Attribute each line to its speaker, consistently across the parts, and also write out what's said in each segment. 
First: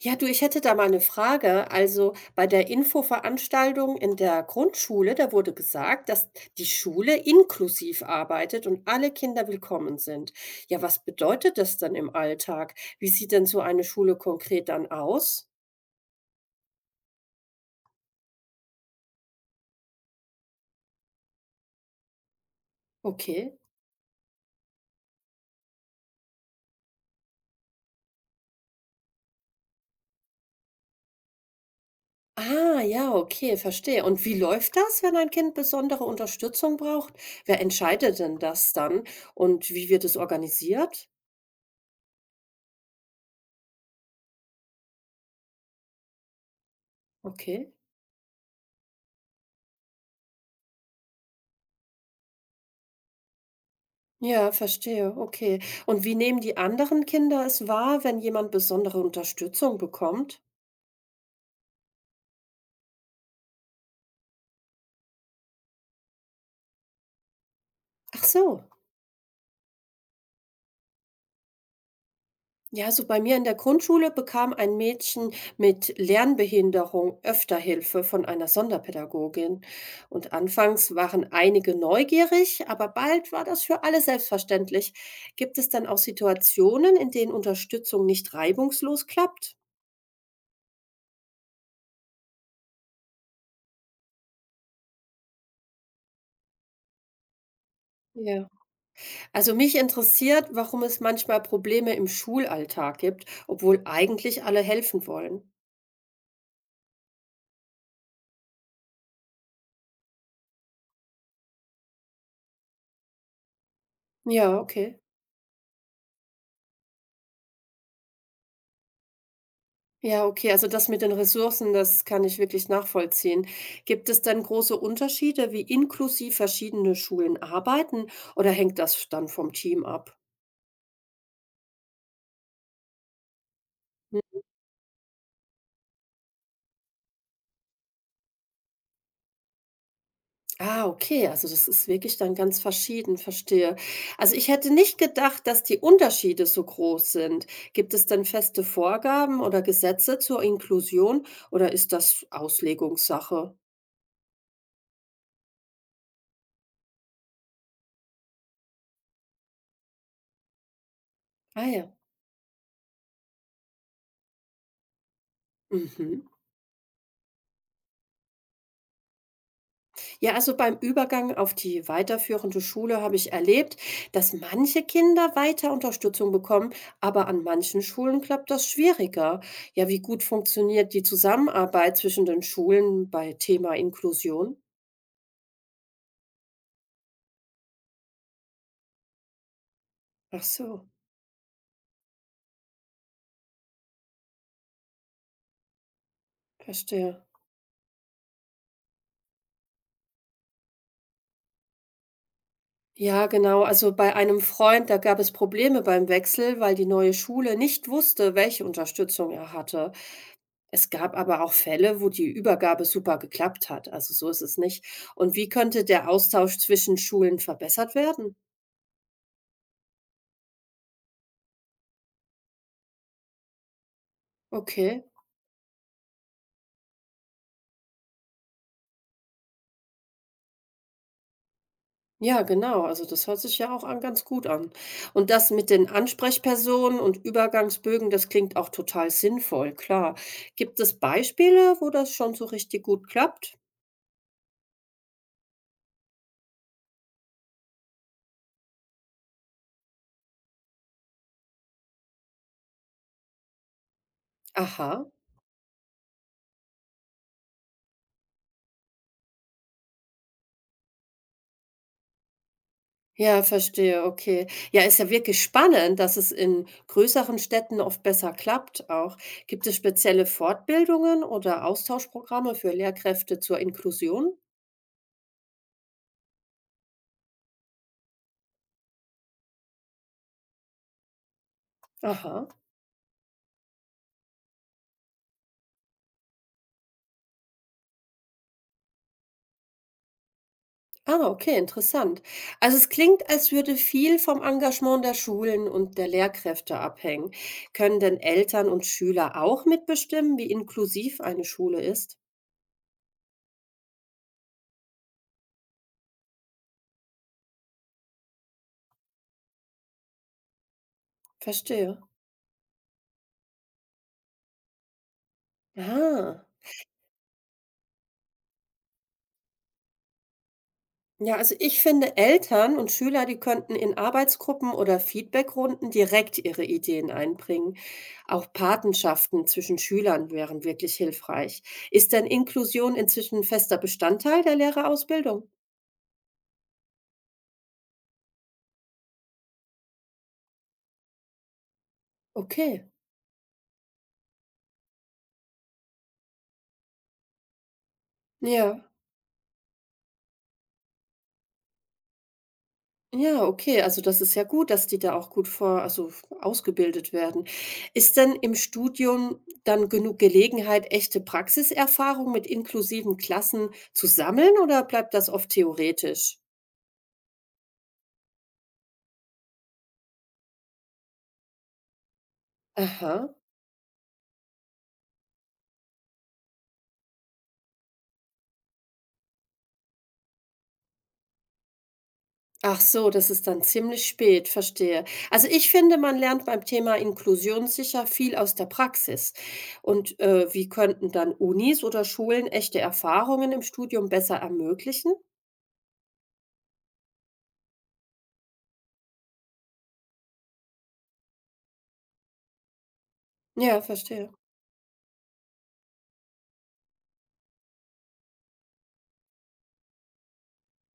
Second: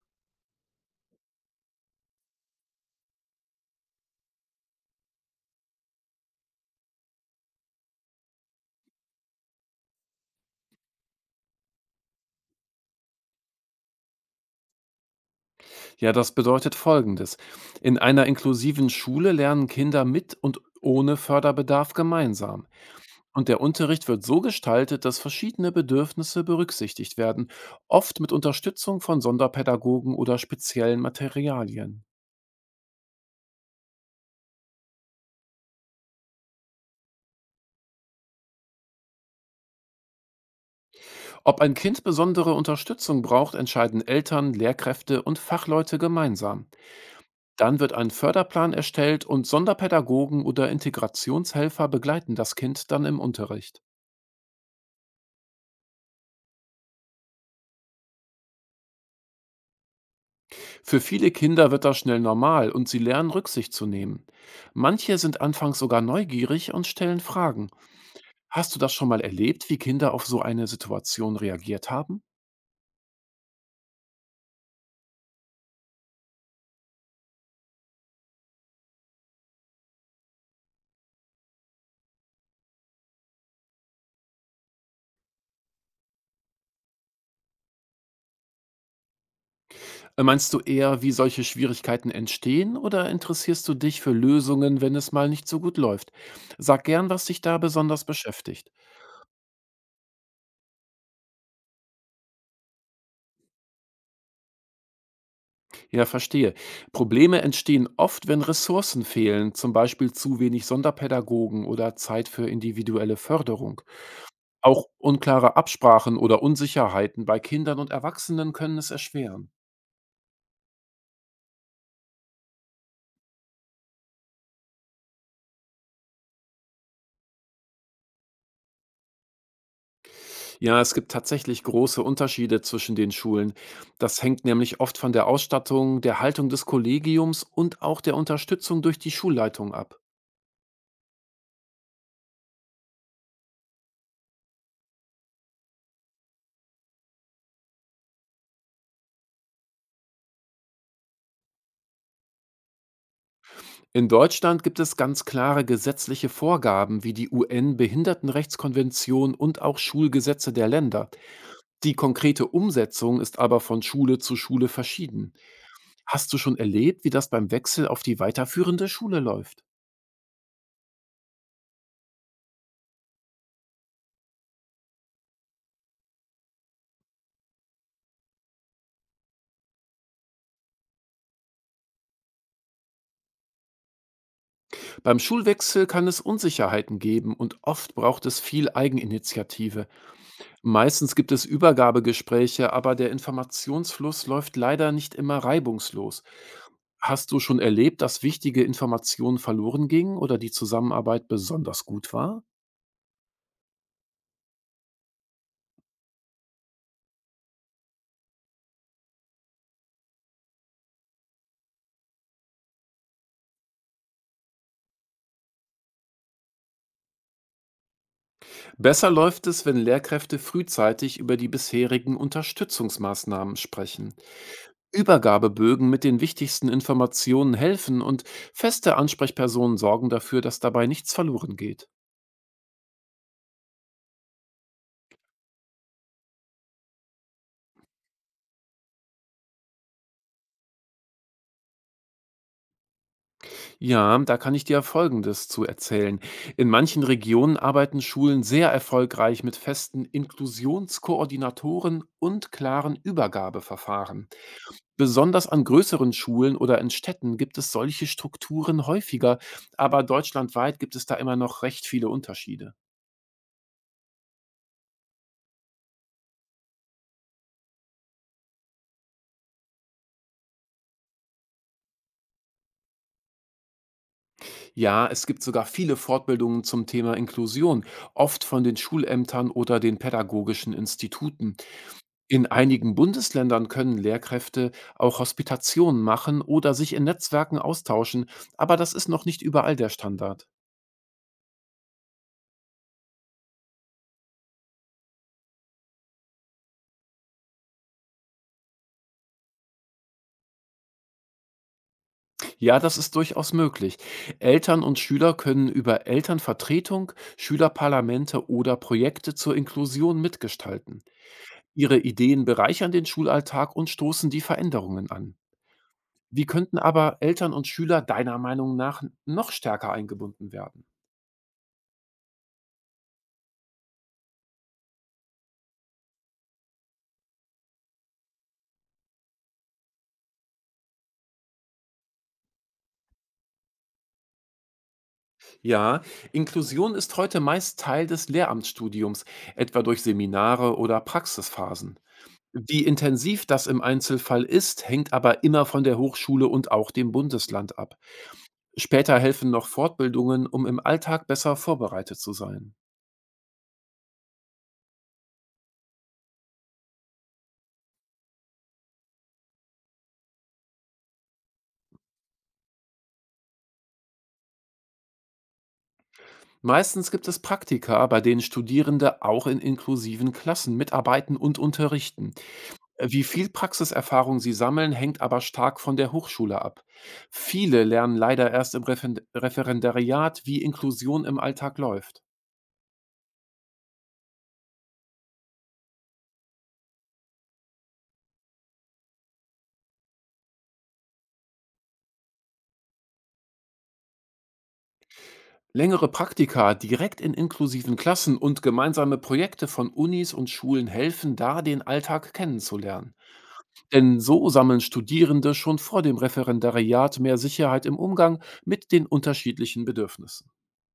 Speaker 1: Ja, du, ich hätte da mal eine Frage. Also, bei der Infoveranstaltung in der Grundschule, da wurde gesagt, dass die Schule inklusiv arbeitet und alle Kinder willkommen sind. Ja, was bedeutet das dann im Alltag? Wie sieht denn so eine Schule konkret dann aus?
Speaker 2: Ja, das bedeutet Folgendes. In einer inklusiven Schule lernen Kinder mit und ohne Förderbedarf gemeinsam. Und
Speaker 1: Okay.
Speaker 2: der Unterricht wird so gestaltet, dass verschiedene Bedürfnisse berücksichtigt werden, oft mit Unterstützung von Sonderpädagogen oder speziellen Materialien.
Speaker 1: Ah, ja, okay, verstehe. Und wie läuft das, wenn ein Kind besondere Unterstützung braucht? Wer entscheidet denn das dann und wie wird es organisiert?
Speaker 2: Ob ein Kind besondere Unterstützung braucht, entscheiden Eltern, Lehrkräfte und Fachleute gemeinsam.
Speaker 1: Okay.
Speaker 2: Dann wird ein Förderplan erstellt und Sonderpädagogen oder Integrationshelfer begleiten das Kind dann im Unterricht.
Speaker 1: Ja, verstehe, okay. Und wie nehmen die anderen Kinder es wahr, wenn jemand besondere Unterstützung bekommt?
Speaker 2: Für viele Kinder wird das schnell normal und sie lernen Rücksicht zu nehmen. Manche sind anfangs sogar neugierig und stellen Fragen.
Speaker 1: Ach so.
Speaker 2: Hast du das schon mal erlebt, wie Kinder auf so eine Situation reagiert haben?
Speaker 1: Ja, so bei mir in der Grundschule bekam ein Mädchen mit Lernbehinderung öfter Hilfe von einer Sonderpädagogin. Und anfangs waren einige neugierig, aber bald war das für alle selbstverständlich. Gibt es dann auch Situationen, in denen Unterstützung nicht reibungslos klappt?
Speaker 2: Meinst du eher, wie solche Schwierigkeiten entstehen oder interessierst du dich für Lösungen, wenn es mal nicht so gut läuft? Sag gern, was dich da besonders
Speaker 1: Ja.
Speaker 2: beschäftigt.
Speaker 1: Also mich interessiert, warum es manchmal Probleme im Schulalltag gibt, obwohl eigentlich alle helfen wollen.
Speaker 2: Ja, verstehe. Probleme entstehen oft, wenn Ressourcen fehlen, zum Beispiel zu wenig Sonderpädagogen oder Zeit für individuelle Förderung.
Speaker 1: Ja,
Speaker 2: Auch
Speaker 1: okay.
Speaker 2: unklare Absprachen oder Unsicherheiten bei Kindern und Erwachsenen können es erschweren.
Speaker 1: Ja, okay. Also das mit den Ressourcen, das kann ich wirklich nachvollziehen. Gibt es denn große Unterschiede, wie inklusiv verschiedene Schulen arbeiten, oder hängt das dann vom Team ab?
Speaker 2: Ja, es gibt tatsächlich große Unterschiede zwischen den Schulen. Das hängt nämlich oft von der Ausstattung, der Haltung des Kollegiums und auch der Unterstützung durch die Schulleitung ab.
Speaker 1: Ah, okay, also das ist wirklich dann ganz verschieden, verstehe. Also ich hätte nicht gedacht, dass die Unterschiede so groß sind. Gibt es denn feste Vorgaben oder Gesetze zur Inklusion oder ist das Auslegungssache?
Speaker 2: In Deutschland gibt es ganz klare gesetzliche Vorgaben wie die UN-Behindertenrechtskonvention und auch Schulgesetze der Länder.
Speaker 1: Ah ja.
Speaker 2: Die konkrete Umsetzung ist aber von Schule zu Schule verschieden.
Speaker 1: Mhm.
Speaker 2: Hast du schon erlebt, wie das beim Wechsel auf die weiterführende Schule läuft?
Speaker 1: Ja, also beim Übergang auf die weiterführende Schule habe ich erlebt, dass manche Kinder weiter Unterstützung bekommen, aber an manchen Schulen klappt das schwieriger. Ja, wie gut funktioniert die Zusammenarbeit zwischen den Schulen bei Thema Inklusion?
Speaker 2: Beim Schulwechsel kann es Unsicherheiten geben und oft braucht es viel Eigeninitiative.
Speaker 1: Ach so.
Speaker 2: Meistens gibt es Übergabegespräche, aber der Informationsfluss läuft leider nicht immer reibungslos.
Speaker 1: Verstehe.
Speaker 2: Hast du schon erlebt, dass wichtige Informationen verloren gingen oder die Zusammenarbeit besonders gut war?
Speaker 1: Ja, genau. Also bei einem Freund, da gab es Probleme beim Wechsel, weil die neue Schule nicht wusste, welche Unterstützung er hatte. Es gab aber auch Fälle, wo die Übergabe super geklappt hat. Also so ist es nicht. Und wie könnte der Austausch zwischen Schulen verbessert werden?
Speaker 2: Besser läuft es, wenn Lehrkräfte frühzeitig über die bisherigen Unterstützungsmaßnahmen sprechen.
Speaker 1: Okay.
Speaker 2: Übergabebögen mit den wichtigsten Informationen helfen und feste Ansprechpersonen sorgen dafür, dass dabei nichts verloren geht.
Speaker 1: Ja, genau. Also das hört sich ja auch an, ganz gut an. Und das mit den Ansprechpersonen und Übergangsbögen, das klingt auch total sinnvoll, klar. Gibt es Beispiele, wo das schon so richtig gut klappt?
Speaker 2: Ja, da kann ich dir Folgendes zu erzählen. In manchen Regionen arbeiten Schulen sehr erfolgreich mit festen Inklusionskoordinatoren und klaren Übergabeverfahren.
Speaker 1: Aha.
Speaker 2: Besonders an größeren Schulen oder in Städten gibt es solche Strukturen häufiger, aber deutschlandweit gibt es da immer noch recht viele Unterschiede.
Speaker 1: Ja, verstehe, okay. Ja, ist ja wirklich spannend, dass es in größeren Städten oft besser klappt auch. Gibt es spezielle Fortbildungen oder Austauschprogramme für Lehrkräfte zur Inklusion?
Speaker 2: Ja, es gibt sogar viele Fortbildungen zum Thema Inklusion, oft von den Schulämtern oder den pädagogischen Instituten. In
Speaker 1: Aha.
Speaker 2: einigen Bundesländern können Lehrkräfte auch Hospitationen machen oder sich in Netzwerken austauschen, aber das ist noch nicht überall der Standard.
Speaker 1: Ah, okay, interessant. Also es klingt, als würde viel vom Engagement der Schulen und der Lehrkräfte abhängen. Können denn Eltern und Schüler auch mitbestimmen, wie inklusiv eine Schule ist?
Speaker 2: Ja, das ist durchaus möglich. Eltern und Schüler können über Elternvertretung, Schülerparlamente oder Projekte zur Inklusion mitgestalten. Ihre
Speaker 1: Verstehe.
Speaker 2: Ideen bereichern den Schulalltag und stoßen die Veränderungen an.
Speaker 1: Ah.
Speaker 2: Wie könnten aber Eltern und Schüler deiner Meinung nach noch stärker eingebunden werden?
Speaker 1: Ja, also ich finde, Eltern und Schüler, die könnten in Arbeitsgruppen oder Feedbackrunden direkt ihre Ideen einbringen. Auch Patenschaften zwischen Schülern wären wirklich hilfreich. Ist denn Inklusion inzwischen fester Bestandteil der Lehrerausbildung?
Speaker 2: Ja, Inklusion ist heute meist Teil des Lehramtsstudiums, etwa durch Seminare oder Praxisphasen. Wie
Speaker 1: Okay.
Speaker 2: intensiv das im Einzelfall ist, hängt aber immer von der Hochschule und auch dem Bundesland ab.
Speaker 1: Ja.
Speaker 2: Später helfen noch Fortbildungen, um im Alltag besser vorbereitet zu sein.
Speaker 1: Ja, okay. Also das ist ja gut, dass die da auch gut vor, also ausgebildet werden. Ist denn im Studium dann genug Gelegenheit, echte Praxiserfahrung mit inklusiven Klassen zu sammeln oder bleibt das oft theoretisch?
Speaker 2: Meistens gibt es Praktika, bei denen Studierende auch in inklusiven Klassen mitarbeiten und unterrichten. Wie
Speaker 1: Aha.
Speaker 2: viel Praxiserfahrung sie sammeln, hängt aber stark von der Hochschule ab. Viele lernen leider erst im Referendariat, wie Inklusion im Alltag läuft.
Speaker 1: Ach so, das ist dann ziemlich spät, verstehe. Also ich finde, man lernt beim Thema Inklusion sicher viel aus der Praxis. Und wie könnten dann Unis oder Schulen echte Erfahrungen im Studium besser ermöglichen?
Speaker 2: Längere Praktika direkt in inklusiven Klassen und gemeinsame Projekte von Unis und Schulen helfen da, den Alltag kennenzulernen.
Speaker 1: Ja,
Speaker 2: Denn
Speaker 1: verstehe.
Speaker 2: so sammeln Studierende schon vor dem Referendariat mehr Sicherheit im Umgang mit den unterschiedlichen Bedürfnissen.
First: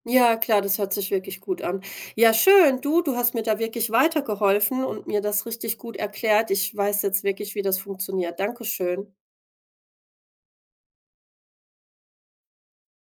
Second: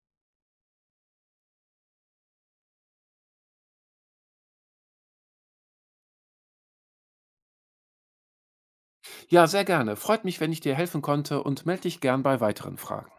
Speaker 1: Ja, klar, das hört sich wirklich gut an. Ja, schön, du hast mir da wirklich weitergeholfen und mir das richtig gut erklärt. Ich weiß jetzt wirklich, wie das funktioniert. Dankeschön.
Speaker 2: Ja, sehr gerne. Freut mich, wenn ich dir helfen konnte und melde dich gern bei weiteren Fragen.